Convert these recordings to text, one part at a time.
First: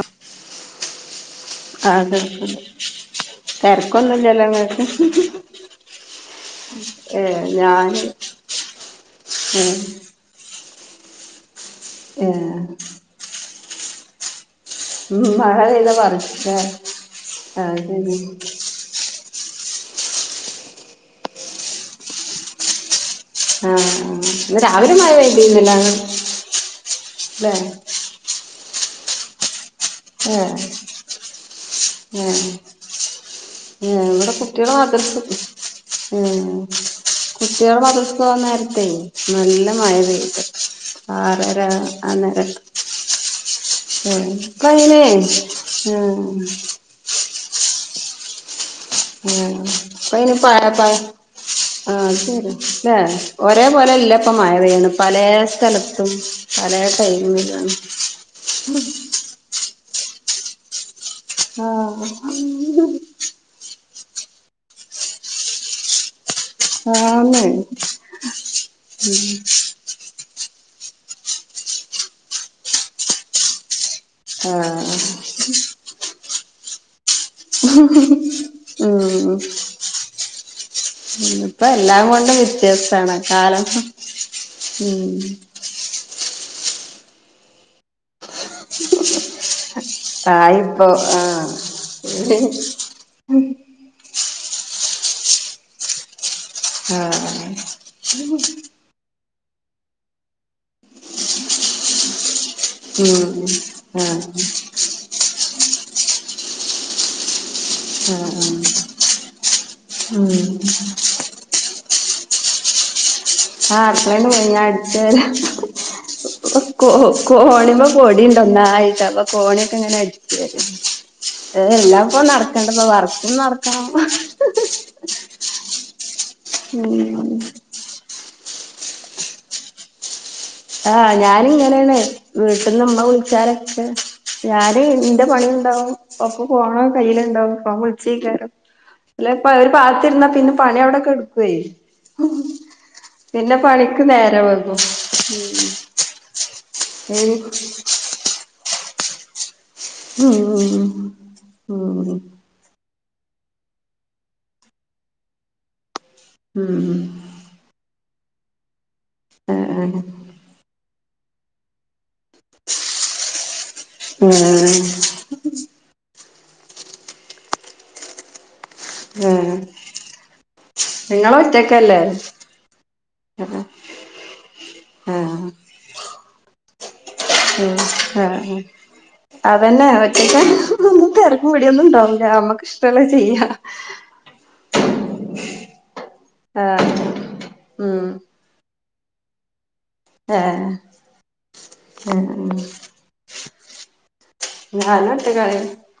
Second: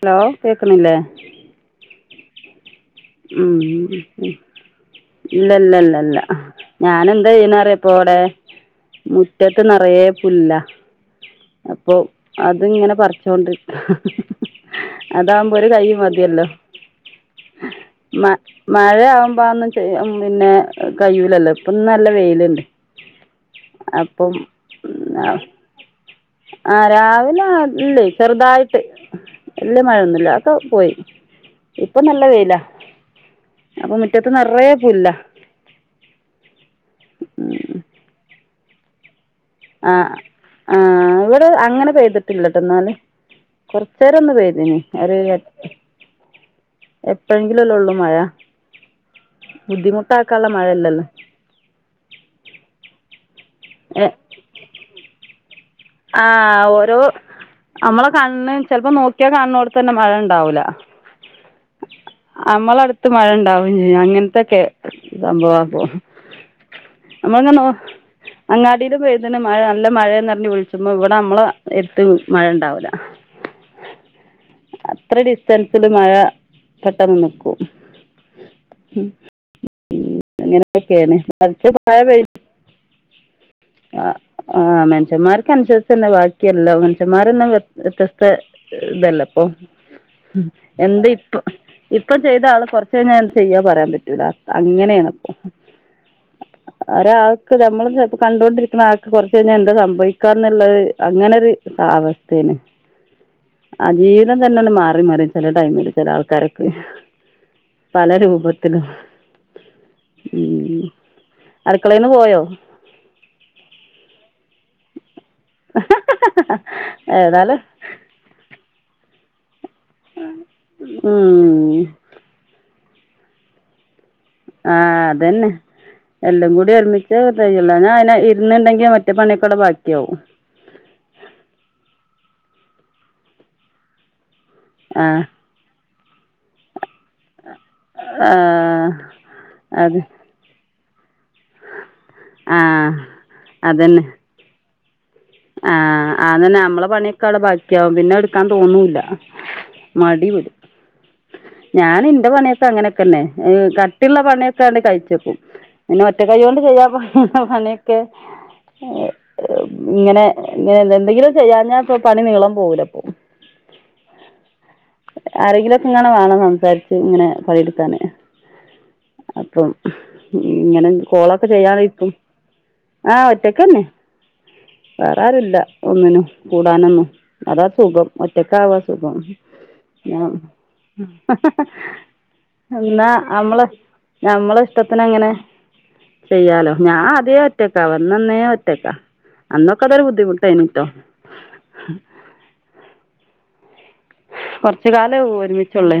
Hello കേക്ക്ന്നില്ലേ [unintelligible] ഉം തിരക്കൊന്നുംല്ലല്ലോ ഇങ്ങക്ക് ഇല്ലല്ലല്ലല്ല ഞാൻ ഏ എന്താ ചെയ്യുന്നറിയ ഇപ്പൊ ഞാന് അവിടെ മുറ്റത്ത് ഏ നിറയേ അപ്പൊ ഏ അത്ങ്ങനെ പറച്ചോണ്ട് അതാവകുമ്പോ ഒരു കൈ മതിയല്ലോ അ അത് മ മഴ ആകുമ്പോ അന്നും പിന്നെ കഴൂലല്ലോ ഇപ്പൊ നല്ല വെയിലുണ്ട് അപ്പം ആഹ് ആഹ് അ അവര് മഴ പേല്ലുന്നില്ല ആഹ് രാവിലെല്ലേ ചെറുതായിട്ട് വല്യ മഴയൊന്നും ഇല്ല ഏ ഒക്കെ പോയി ഇപ്പൊ നല്ല വെയിലാ അപ്പൊ ഏഹ് മുറ്റത്ത് ഇവിടെ നിറയെ കുട്ടികള [unintelligible] പുല്ലാ ഉം കുട്ടികൾ [unintelligible] നേരത്തെേ നല്ല നല്ല ആ മഴ പെയട്ട ആ ഇവിടെ ആറര അങ്ങനെ അന്നര പെയ്തിട്ടില്ലട്ടോ എന്നാല് കുറച്ച് നേരം ഉം ഒന്ന് പെയ്തിന് പിന്നെ ഉം എപ്പോഴെങ്കിലുംല്ലേ ഉള്ളൂ മഴ ഉം [unintelligible] ബുദ്ധിമുട്ടാക്കാനുള്ള മഴയല്ലല്ലോ ആഹ് ശരി അല്ലേ ഒരേ പോലെ ഇല്ലപ്പ മഴവയാണ് പല സ്ഥലത്ത് ആഹ് ഓരോ നമ്മളെ കണ്ണ് ചെലപ്പോ നോക്കിയാൽ കണ്ണടത്ത് തന്നെ മഴ ഉണ്ടാവൂല ആഹ് അങ്ങനത്തൊക്കെ സംഭവ ആക്ക ആന്ന് നമ്മളങ്ങെ അങ്ങാടിയില പോയതിന് മഴ നല്ല മഴന്ന്റഞ്ഞ് വിളിച്ച [unintelligible] ഇവിടെ നമ്മള് എത്തും മഴ ഉണ്ടാവൂല ആഹ് അത്ര ഡിസ്റ്റൻസില് മഴ പെട്ടെന്ന് നിക്കും ഉം ഇങ്ങനെയൊക്കെയാണ് ഇപ്പ കുറച്ച് എല്ലാം കൊണ്ടും വ്യത്യാസമാണ് കാലം ആഹ് ആഹ് ഉം മനഷ്യന്മാർക്ക് അനുസരിച്ച് എന്താ ല്ലോ മനുഷന്മാരന്നും വ്യ വ്യത്യസ്ത ഇതല്ല അപ്പൊ ആയിപ്പോ എന്ത് ഇപ്പ ആഹ് ഇപ്പം ചെയ്ത ആള് കൊറച്ച ഞാൻ ചെയ്യാ പറയാൻ പറ്റൂല അങ്ങനെയാണ്പ്പ ആഹ് ഒരാൾക്ക് നമ്മൾ കണ്ട ക്ക് കുറച്ച് കഴിഞ്ഞാൽ എന്താ സംഭവിക്കാന്നുള്ളത് അങ്ങനെ ഒരുസ്ഥ [unintelligible] ഉം ആഹ് ജീവിതം തന്നെന്ന് മാറി മാറി ചില ടൈമില് ചില ആൾക്കാരൊക്കെ പല ആഹ് ആഹ് രൂപത്തിലും ഉം അടുക്കളന്ന് പോയോ ആഹ് അടുത്തളേന്ന് പോയി ഞാൻ അടിച്ച കോ ഏതായാലും കോണ്പോ കോടിയണ്ട് ഒന്നായിട്ട് അപ്പൊ കോണിയൊക്കെ ഇങ്ങനെ അടിച്ചര ഉം എല്ലാം [unintelligible] കണ്ടപ്പോ വർക്കും നടക്കണം ആഹ് അതന്നെ എല്ലകൂടി ഒരുമിച്ച് ഞാ അയി പിന്നെണ്ടെങ്കിൽ മറ്റേ പണിയൊക്കെ ബാക്കിയാവും. ആഹ് ഞാന ഇങ്ങനെയാണ് വീട്ടിന്ന്മ്മ വിളിച്ചാരൊക്കെ ഞാന് ആ എന്റെ പണി ഇണ്ടാവും ഓക്ക് ഫോണും കയ്യിലുണ്ടാവും അപ്പം ആ അല്ലേ ഇപ്പ അത് പാത്തിരുന്നാ പിന്നെ പണി അവിടെ കെടക് ആ പിന്നെ പണീക്ക് നേരം വൈകും ആഹ് അതന്നെ നമ്മളെ പണിയൊക്കെ അവിടെ ബാക്കിയാവും പിന്നെ എടുക്കാൻ തോന്നൂല്ല മടി ഉം ഞാൻ ഉം ഇൻ്റെ പണിയൊ അങ്ങനെക്കന്നെ കട്ടിയുള്ള പണിയൊക്കെ [unintelligible] പിന്നെ ഒറ്റ കൈ കൊണ്ടു ചെയ്യാ ഉം [unintelligible] ആഹ് ആഹ് ന്നെ എന്തെങ്കിലും ചെയ്യാഞ്ഞ പണി നീളം കൂടും ഉം ആരെങ്കിലൊക്കെ ഇങ്ങനെ വേണം സംസാരിച്ച് ഇങ്ങനെ പണിയെടുക്കാന് ആഹ് അപ്പം ഇങ്ങനെ നിങ്ങള് കോളൊക്കെ ഒറ്റക്കല്ലേ ചെയ്യാനിട്ടും ആഹ് ഒറ്റക്കന്നെ വേറാരും ആഹ് ഇല്ല ഒന്നിനും കൂടാനൊന്നും അതാ സുഖം ഒറ്റക്കാവാ സുഖം തന്നെ ഞാൻ ഒറ്റക്കൊന്നും തിരക്ക് മടിയൊന്നും ഉണ്ടാവില്ല ഞമ്മക്ക് ഇഷ്ടൊള്ള ചെയ്യാം ഞമ്മള ഇഷ്ടത്തിനങ്ങനെ ചെയ്യാനോ ആഹ് ഞാൻ ആദ്യവേ ഒറ്റക്കാ ഉം വന്നന്നേ ഒറ്റക്കാ അന്ന് ഏഹ് ആഹ് കുറച്ച് ഞാനും കാലം ഒറ്റക്കാണ് ഒരുമിച്ചുള്ളേ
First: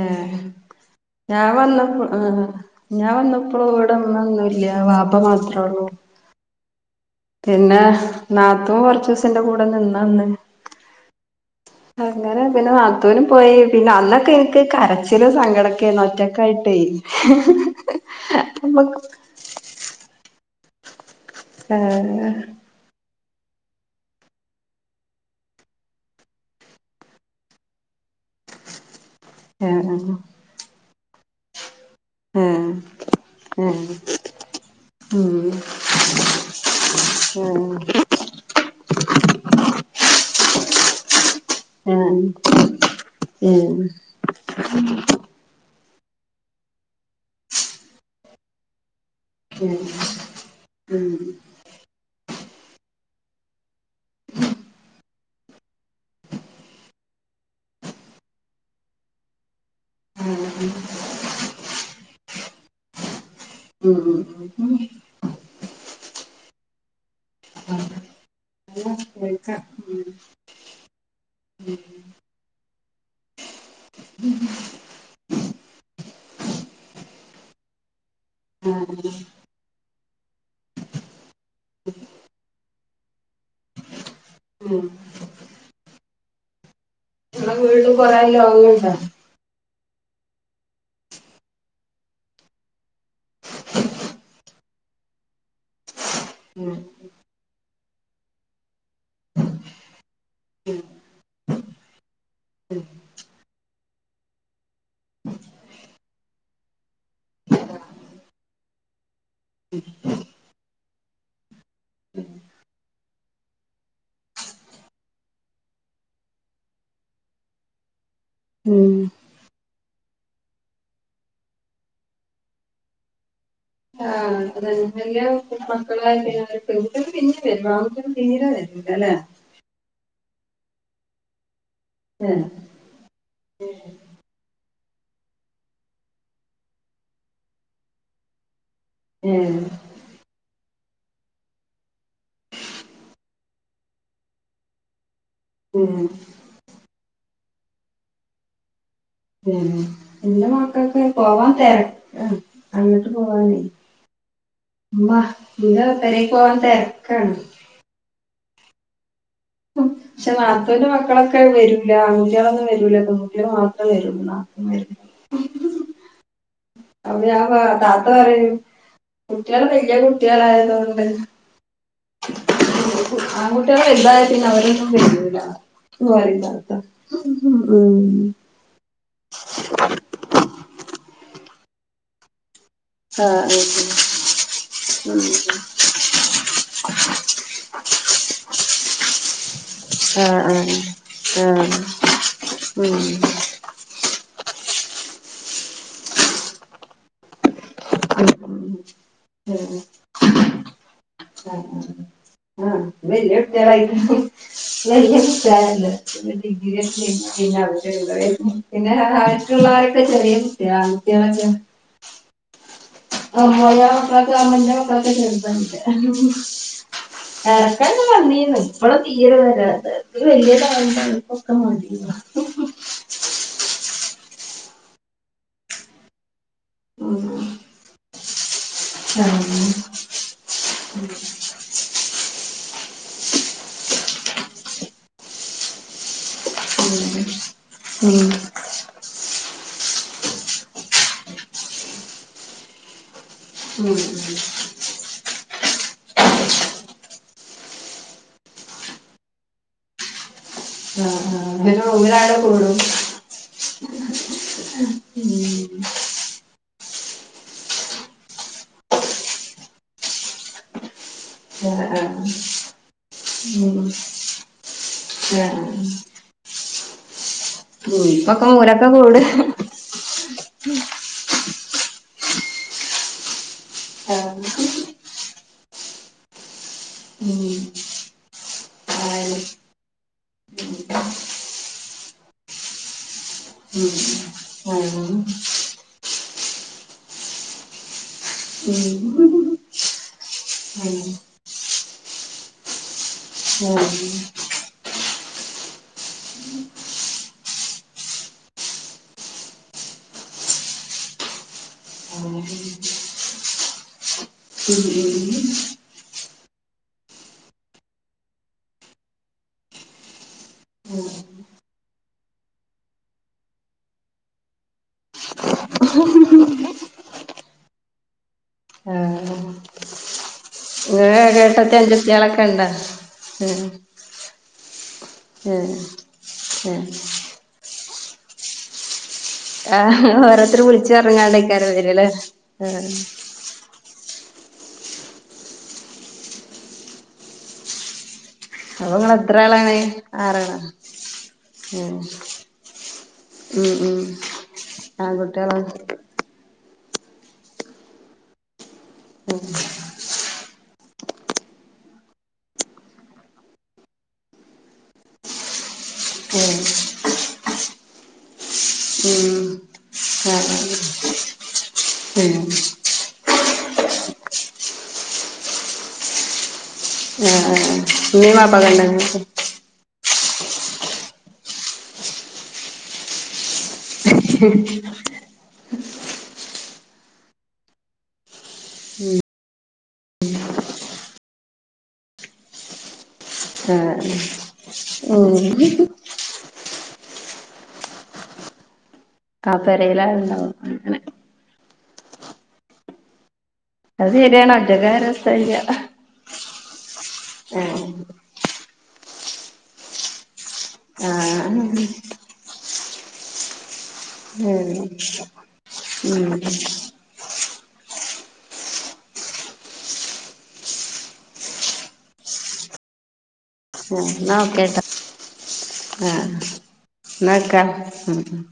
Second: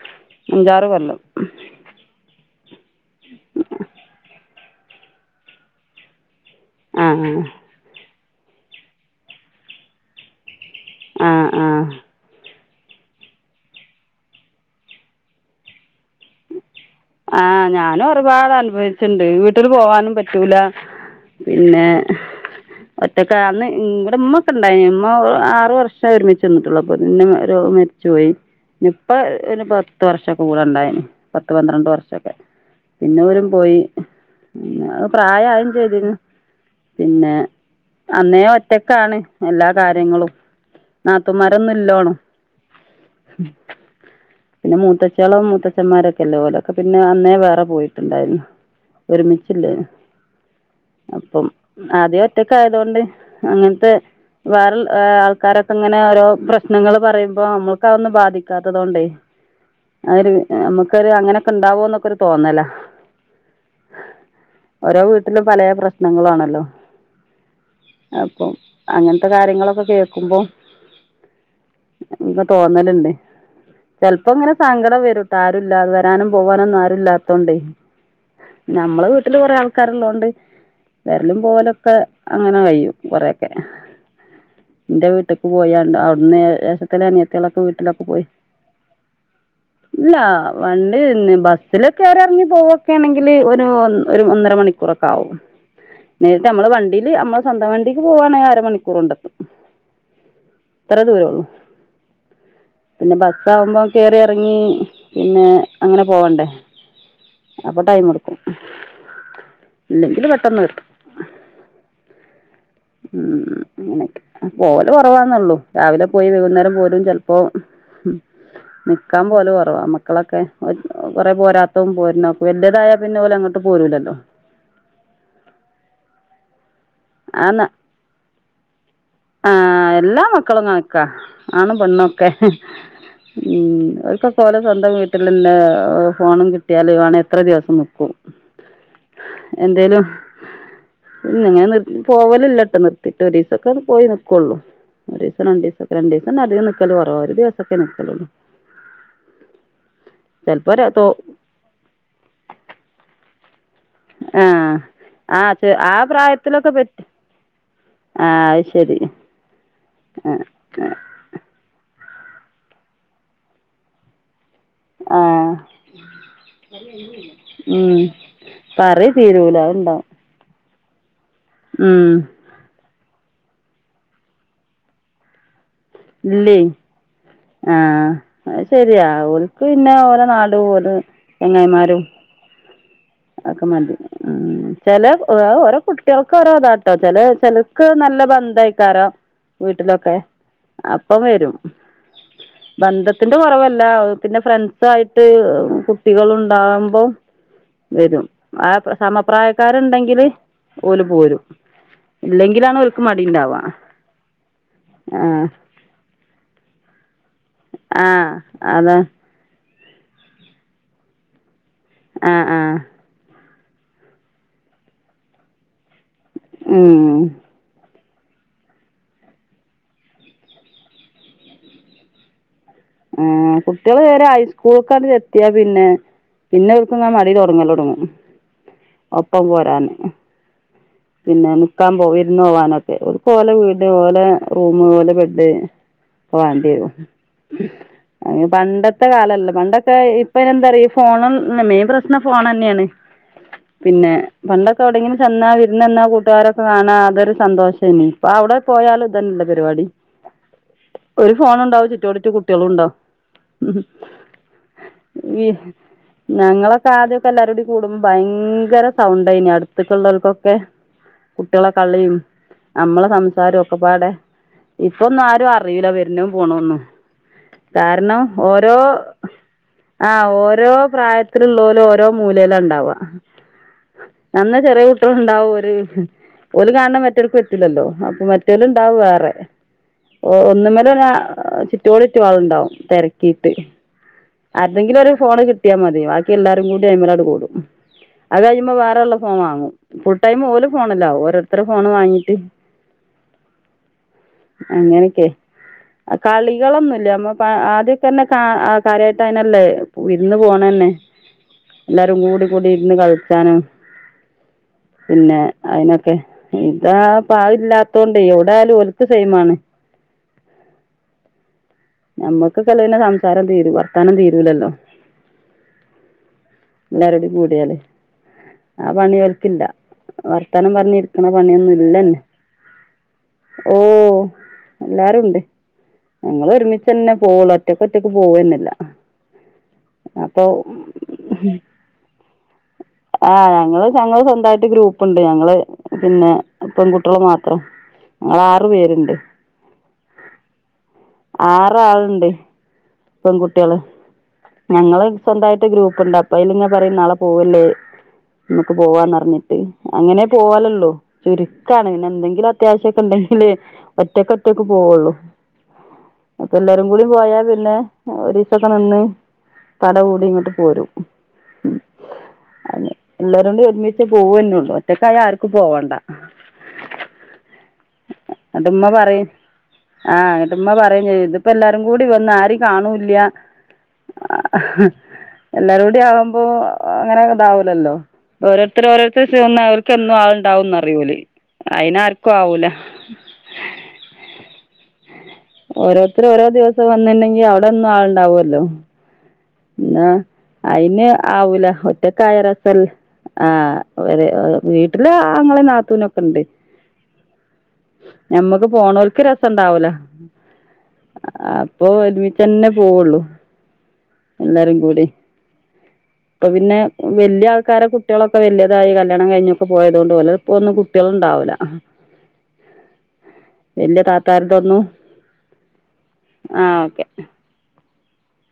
ഏഹ് അഞ്ചാറ് കൊല്ലം ഞാൻ വന്നപ്പോ ഞാൻ വന്നപ്പളും ഇവിടന്ന ല്ല വാപ്പ മാത്ര ഉള്ളു ആഹ് ആഹ് പിന്നെ നാത്തൂൻ കൊറച്ചീസം എന്റ കൂട നിന്ന അന്ന് ആഹ് ആഹ് അങ്ങനെ പിന്നെ നാത്തൂനും പോയി പിന്നെ അന്നൊക്കെ എനിക്ക് കരച്ചിലും സങ്കടൊക്കെ ആയിരുന്നു ഒറ്റക്കായിട്ടേ ആഹ് ഞാനും ഒരുപാട് നമ്മക്ക് അനുഭവിച്ച്ണ്ട് ട്ടിലും പോവാനും പറ്റൂല പിന്നെ ഏഹ് ഒറ്റക്കെ അന്ന് ഇവ്ടെ ഉമ്മക്കെ ഇണ്ടായിനി ഇമ്മ ആറു വർഷം ഒരുമിച്ചിന്നിട്ടുള്ളൂ അപ്പൊ ഇമ്മ ഒരു മര ചോയി ഇപ്പ ഒരു ഏഹ് പത്ത് വർഷം കൂടെ ഉണ്ടായിനി പത്ത് പന്ത്രണ്ട് വർഷ ഏഹ് പിന്നെ ഓരും പോയി ഏഹ് പ്രായ ആയും നമ്മളെ ചെയ്തിനി പിന്നെ അന്നേ ഒറ്റക്കാണ് എല്ലാ കാര്യങ്ങളും നാത്തൂന്മാരൊന്നും ഇല്ലോണും വീട്ടിൽ പിന്നെ മൂത്തച്ചിയോളും മൂത്ത ച്ചമ്മാരൊക്കെല്ലേ ഓലൊക്കെ പിന്നെ അന്നേ വേറെ പോയിട്ടുണ്ടായിരുന്നു ഒരുമിച്ചില്ലേ അപ്പം ആദ്യം ഒറ്റക്കായതൊണ്ട് അങ്ങനത്തെ വേറെ ആൾക്കാരൊ അങ്ങനെ ഓരോ പ്രശ്നങ്ങള് പറയുമ്പോ നമ്മൾക്കതൊന്നും ബാധിക്കാത്തതൊണ്ടേ ആഹ് ഒരു നമുക്കൊരു അങ്ങനെയൊക്കെ ഇണ്ടാവോന്നൊക്കെ ഒരു തോന്നലാ ഉം ഉം ഉം പിന്നെ പലേ പ്രശ്നങ്ങളാണല്ലോ അപ്പം അങ്ങനത്തെ കാര്യങ്ങളൊക്കെ കേൾക്കുമ്പം ൻപ്പ തോന്നല്ണ്ട് ചെലപ്പോ ഇങ്ങനെ സങ്കടം വരും ആരുല്ലാ വരാനും പോവാനൊന്നും ആരും ഇല്ലാത്തൊണ്ടേ നമ്മള വീട്ടില് കൊറേ ആൾ ക്കാര് ഒള്ളോണ്ട് വെരലും പോവലൊക്കെ അങ്ങനെ കഴിയും കൊറേക്കെ എന്റെ വീട്ട്ക്ക് പോയാൽ അവിടുന്ന് ത്തില അനിയത്തിളൊക്കെ വീട്ടിലൊക്കെ കൊറേ പോയി ലോകണ്ടോ ഇല്ല വണ്ട് ഇന്ന് ബസ്സിലൊക്കെ വറെ ഇറങ്ങി പോവു ണെങ്കിൽ ഒരു ഒന്നര മണിക്കൂറെക്കെ ആവും നമ്മൾ വണ്ടി ഇത് മ്മളെ സ്വന്തവണ്ടിക്ക് പോവാണ് ആര മണിക്കൂറ് [unintelligible] അത്ര ദൂരേള്ളു പിന്നെ ബസ്സാകുമ്പോ കേറിയറങ്ങി പിന്നെ അങ്ങനെ പോവണ്ടേ അപ്പൊ ടൈമെടുക്കും ഇല്ലെങ്കില് പെട്ടെന്ന് പേരു ഉം അങ്ങനെയക്ക പോല് കൊറവാന്നള്ളു രാവിലെ പോയി വൈകുന്നേരം പോരു ചെൽപ്പോ ഉം നിക്കാൻ പോല് കൊറവാ മക്കളൊക്കെ കുറെ പോരാത്തു പോരുന്നെ വല്യയതായ പിന്നോല് അങ്ങോട്ട് ആഹ് അതന്നെ വല്യമക്കളായ പിന്നവര് പെകുട്യോള് പിന്നെ വരു ആന്ന് ആകുട്ടയള് തീരെ വരുല്ലല്ലേ ആഹ് എല്ലാ മക്കളുകണക്കാ ആണുപെണ്ണൊക്കെ ഉം ഉം ഒൽക്കൊക്കെസ്വന്തം വീട്ടിൽന്നെ ഫോണു കിട്ടിയാല് വേണ എത്ര ദിവസം നിക്കും ഉം എന്തേലും പിന്നിങ്ങനെ പോവലില്ലട്ടോ നിർത്തിയിട്ട് ഒരീസക്കെ പോയി നിക്കക്കുള്ളൂ ഒരീസരണ്ടീസൊക്കെ രണ്ടിസ നിക്കലൊറവാ ഒര് ദിവസൊക്കെ നിക്കലുള്ളു ഉം എന്റെ ചെലപ്പോ ര തോ മക്കൾക്കെക്കെ പോവാൻ തെരക്കാ അങ്ങട്ട് പോവാനേ ആഹ് ഉമ്മ ആഹ് ഇന്റെ ആ പെരേക്ക് പോവാൻ പ്രായത്തിലൊക്കെ പറ്റു തെരക്കാണ് ആഹ് അയ് ശെരി പശെ നാത്തൂന്റെ മക്കളൊക്കെ വരൂല്ല അങ്ങുട്ടികളൊന്നും വരൂലാ പൊങ്കുട്ടയോ ള് മാത്രേ വരള്ളൂ ആഹ് അപ്പൊ ഞാൻ പ- ഉം താത്ത പറീ തീരൂല അഹ്ണ്ടാവും കുട്ടികളായതോണ്ട് ഉം ആകുട്ട്യോള് വലുതായ പിന്ന അവരൊന്നും വെരൂല [unintelligible] അയ് ശരിയാ ഓൽക്ക് പിന്നെ ഓരെ നാടും ഓരെ ചെങ്ങായിമാരും ആഹ് ഒക്കെ മതി ചെല ഓരോ കുട്ടികൾക്ക ഓരോ ഇതാട്ടോ ചെല ചെലക്ക് നല്ല ബന്ധയിക്കാരോ വീട്ടിലൊക്കെ ആഹ് ആഹ് വരും ആഹ് ബന്ധത്തിന്റെ കൊറവല്ല പിന്ന ഫ്രണ്ട്സായിട്ട് കുട്ടികള് ഉണ്ടാവുമ്പോം വെരും ആ ഉം ഉം സമപ്രായക്കാരുണ്ടെങ്കില് ഓല് പോരും ഇല്ലെങ്കിലാണ് ഓൽക്ക് മടി ഇണ്ടാവ വെല്ലുട്ടാളായി വെല്യ ആഹ് കുട്ടികളായി ആഹ് അതാ [unintelligible] പിള്ളാരൊക്കെ ചെറിയ കുട്ട്യോളാണ ആൺകുട്ട്യാളക്കെ ആഹ് ആഹ് [unintelligible] മക്കളൊക്കെ ചെർതാണ് ഉം എടക്കെ വന്നീന് ഇപ്പള തീരെ വരാത്തെ വെല്യ [unintelligible] ആ കുട്ട്യള് വേറെ ഹൈസ്കൂൾക്കങ്ങ്ത്തിയാ പിന്നെ പിന്നെ ഒൽക്കങ്ങനെ ഉം മടി തൊടങ്ങലടങ്ങും ഉം ഒപ്പം ആഹ് പോരന്ന് പിന്നെ നിക്കാൻ പോ വിരുന്ന് പോവാനൊക്കെ ഒര്ക്ക് ഓലെ വീട് ഓലെ റൂം ഓലെ ബെഡ് വണ്ടിയരും അഹ് പണ്ടത്തെ കാലല്ല പണ്ടൊക്കെ ഇപ്പെന്തറിയ ഫോണ മെയിൻ പ്രശ്നം ഫോണെന്നാണ് പിന്നെ പണ്ടൊക്കെവിടെങ്കിലും ചെന്നാല് ഇന്നെന്ന കൂട്ടുകാരൊക്കെ കാണാ അതൊരു സന്തോഷല്ലേ ഇപ്പൊ അവിടെ പോയാലും ഇതന്നല്ല പര് വാടി ഒരു ആഹ് ഫോണു ണ്ടാവും ച്ചിറ്റോട്റ്റ് റൂമിലവിടെ കുട്ടിയൊളും കൂടും ഉണ്ടാവും [inaudible] ഞങ്ങളൊക്കെ ആദ്യൊക്കെ എല്ലാരൂടി കൂടുമ്പ ഭയങ്കര സൗണ്ടേയ്നി അടുത്ത്ക്കെ ഉള്ളോൽക്കൊ ക്കെ കുട്ടിയോളെ ആഹ് കളീം ആഹ് നമ്മളെ സംസാരൊക്കെപ്പാടെ ഇപ്പൊന്നും ആരും അറിയൂല്ല ആഹ് വെര്നഹും പോണോ ഒന്നും കാരണം ഇപ്പൊക്കെ ഓരോ മൂലൊക്കെ കൂടും ആഹ് ഓരോ പ്രായത്തിലുളേളാല് ഓരോ മൂലെലാണ്ടാവാ [unintelligible] ആഹ് [unintelligible] ന്നാ ചെറിയെ കുട്ടോൾ ണ്ടാവും ഒര് ഹ് ഓല് കാണ് ണെ മറ്റൊല്ക്ക് നിങ്ങളെ പറ്റുല്ലല്ലോ അപ്പൊ മറ്റോല് ണ്ടാവും വേറെ ഓ ഒന്നുമേലെന്നെ ചുറ്റോട്റ്റും ആള്ണ്ടാവും തെരക്കിട്ട് ഉം ആര്തെങ്കിലൊരു ഒരു ഫോണ് കിട്ടിയാമതി ബാക്കി എല്ലാരും കൂടി അയ്മലാണ്ട് കൂടും. അത് കഴിയുമ്പോ വേറെള്ള ഫോം വാങ്ങും. ഫുൾ ടൈം ഓല് ഫോണിലാവും ഓരോര്ത്തരെ ഫോണ് വാങ്ങീട്ട് ഏഹ് കളികളൊന്നുല്ല്യ മ്മള് ഇപ്പ ആദ്യൊക്കെ തന്നെ കാ കാര്യായിട്ട് അയ്നല്ലേ വിരുന്ന് പോണെന്നെ എല്ലാവരും കൂടി കൂടി ഇരുന്ന് കളിച്ചാനും പിന്നെ അയ്നൊക്കെ ഇതാ പാവില്ലാത്തോണ്ടേയ് എവിടൊയാലും ഓല്ക്ക് സെയിമാണ്. [inaudible] ഉം ഞമ്മക്കൊക്കെ അല്ലെങ്കിലും സംസാരം തീരു വർത്തമാനം തീരൂലല്ലോ [unintelligible] എല്ലാരൂടി കൂടിയാല് ആ പണി ഓൽ ക്ക് ല്ല വർത്താനം പറഞ്ഞിരി ഏ ഏട്ടത്തി അഞ്ചത്തിയാളൊക്കെ ണ്ടാ ഓ എല്ലാരുണ്ട് ഉം ഞങ്ങൾ ഉം ഒരുമിച്ചെന്നെ പോവൂല ഒറ്റയ്ക്ക് ഒറ്റയ്ക്ക് പോവന്നെല്ല. ആഹ് ങ്ങള് ഓരോര്ത്തര് വിൾച്ചർഞ്ങ്ങാണ്ടെയ്കാരം വെര്അലെ ആഹ് ഞങ്ങൾ ഞങ്ങൾ സ സൊന്തായിറ്റ് ഗ്രൂപ്പ്ണ്ട് ഞങ്ങള് പിന്നെ പെൺകുട്ടോള് മാത്രം ഞങ്ങളാ അപ്പ ങ്ങളെത്രാളാണ് ആറാളാ ഉം ഉം പെഗുട്ടിയോള് ഉം ഞങ്ങള് ആൺകുട്ടികളാ സ്വന്തയിട്ട് ഗ്രൂപ്പുണ്ടാ അപ്പ അയ്ല് ങ്ങ പറിം നാളെ പോവല്ലേ മ്മക്ക് പോവാന്നർഞ്ഞിട്ട് അങ്ങനെ പോവലൊള്ളൂ ചുരുക്കാണ് പിന്നെ എന്തെങ്കിലും അത്യാവശ്യോക്കെ ണ്ടെങ്കില് ഒറ്റയ്ക്ക് ഒറ്റയ്ക്ക് പോവൊള്ളൂ അപ്പ ഉം എല്ലാരും കൂടി പോയാപിന്നെ ഒരീസൊക്കെ നിന്ന് ഉം തട കൂടി ആഹ് ഇങ്ങട്ട് ആഹ് പോരും ഉം [unintelligible] എല്ലാരുടെ ഒരുമി ച്ച് പോവന്നെ ഒള്ളൂ ഒറ്റക്കായ ആർക്കും പോവണ്ട ഏഹ് അഹ് ആഹ് ആഹ് ഉമ്മേം വാപ്പയൊക്കെ ന്നട്ട് ഇണ്ടാ മ്മ ഇങ്ങക്ക് പറിം ആഹ് ന്നട്ട് മ്മ പറിം ചെയ്യും ഇതിപ്പോ എല്ലാരും കൂടി വന്ന് ആരിം കാണൂല്ല എല്ലാരും കൂടി ആവുമ്പോ അങ്ങനെ ഇതാവുലല്ലോ ഇത്ര ഓരോരുത്തര് ച്ച് വന്ന ഓര്ക്ക് എന്നും ആള് ണ്ടാവുന്നരിം ഓല് അയിന് ആര്ക്കു ആവൂല്ല ആഹ് ആഹ് ഉം ഓരോരുത്തര് ഓരോ ദിവസം വന്ന്ണ്ടെങ്കിൽ അവ്ടെ എന്നും ആള്ണ്ടാവൊല്ലോ ആ പെരേല് ന്നെ ആളുണ്ടാവും അങ്ങനെ അയിന് ആവൂല്ല ഒറ്റക്കായ രസല്ല ആഹ് അഹ് അത് വരെ ശരിയാണ് അഹ് ഒറ്റക്കായ വീട്ട്ല് ആങ്ങളി നാത്തൂനൊക്കെണ്ട്. ഏഹ് ഞമ്മക് പോണോൽക്ക് രെസെണ്ടാവൂലോ ആഹ് ഉം അപ്പൊ ഓല് പി തെന്നെ പോവള്ളൂ ഏഹ് ഇപ്പൊ പിന്നെ ഉം വല്യ ആൾക്കാരെ കുട്ടികളൊക്കെ വലിതായി കല്യാണം കഴിഞ്ഞൊക്കെ പോയത് കൊണ്ട് ഓലെ ഇപ്പൊന്നും കുട്ടികൾ ഉണ്ടാവില്ല [inaudible] താത്താര്തൊന്നും ആ ഓക്കെ [unintelligible]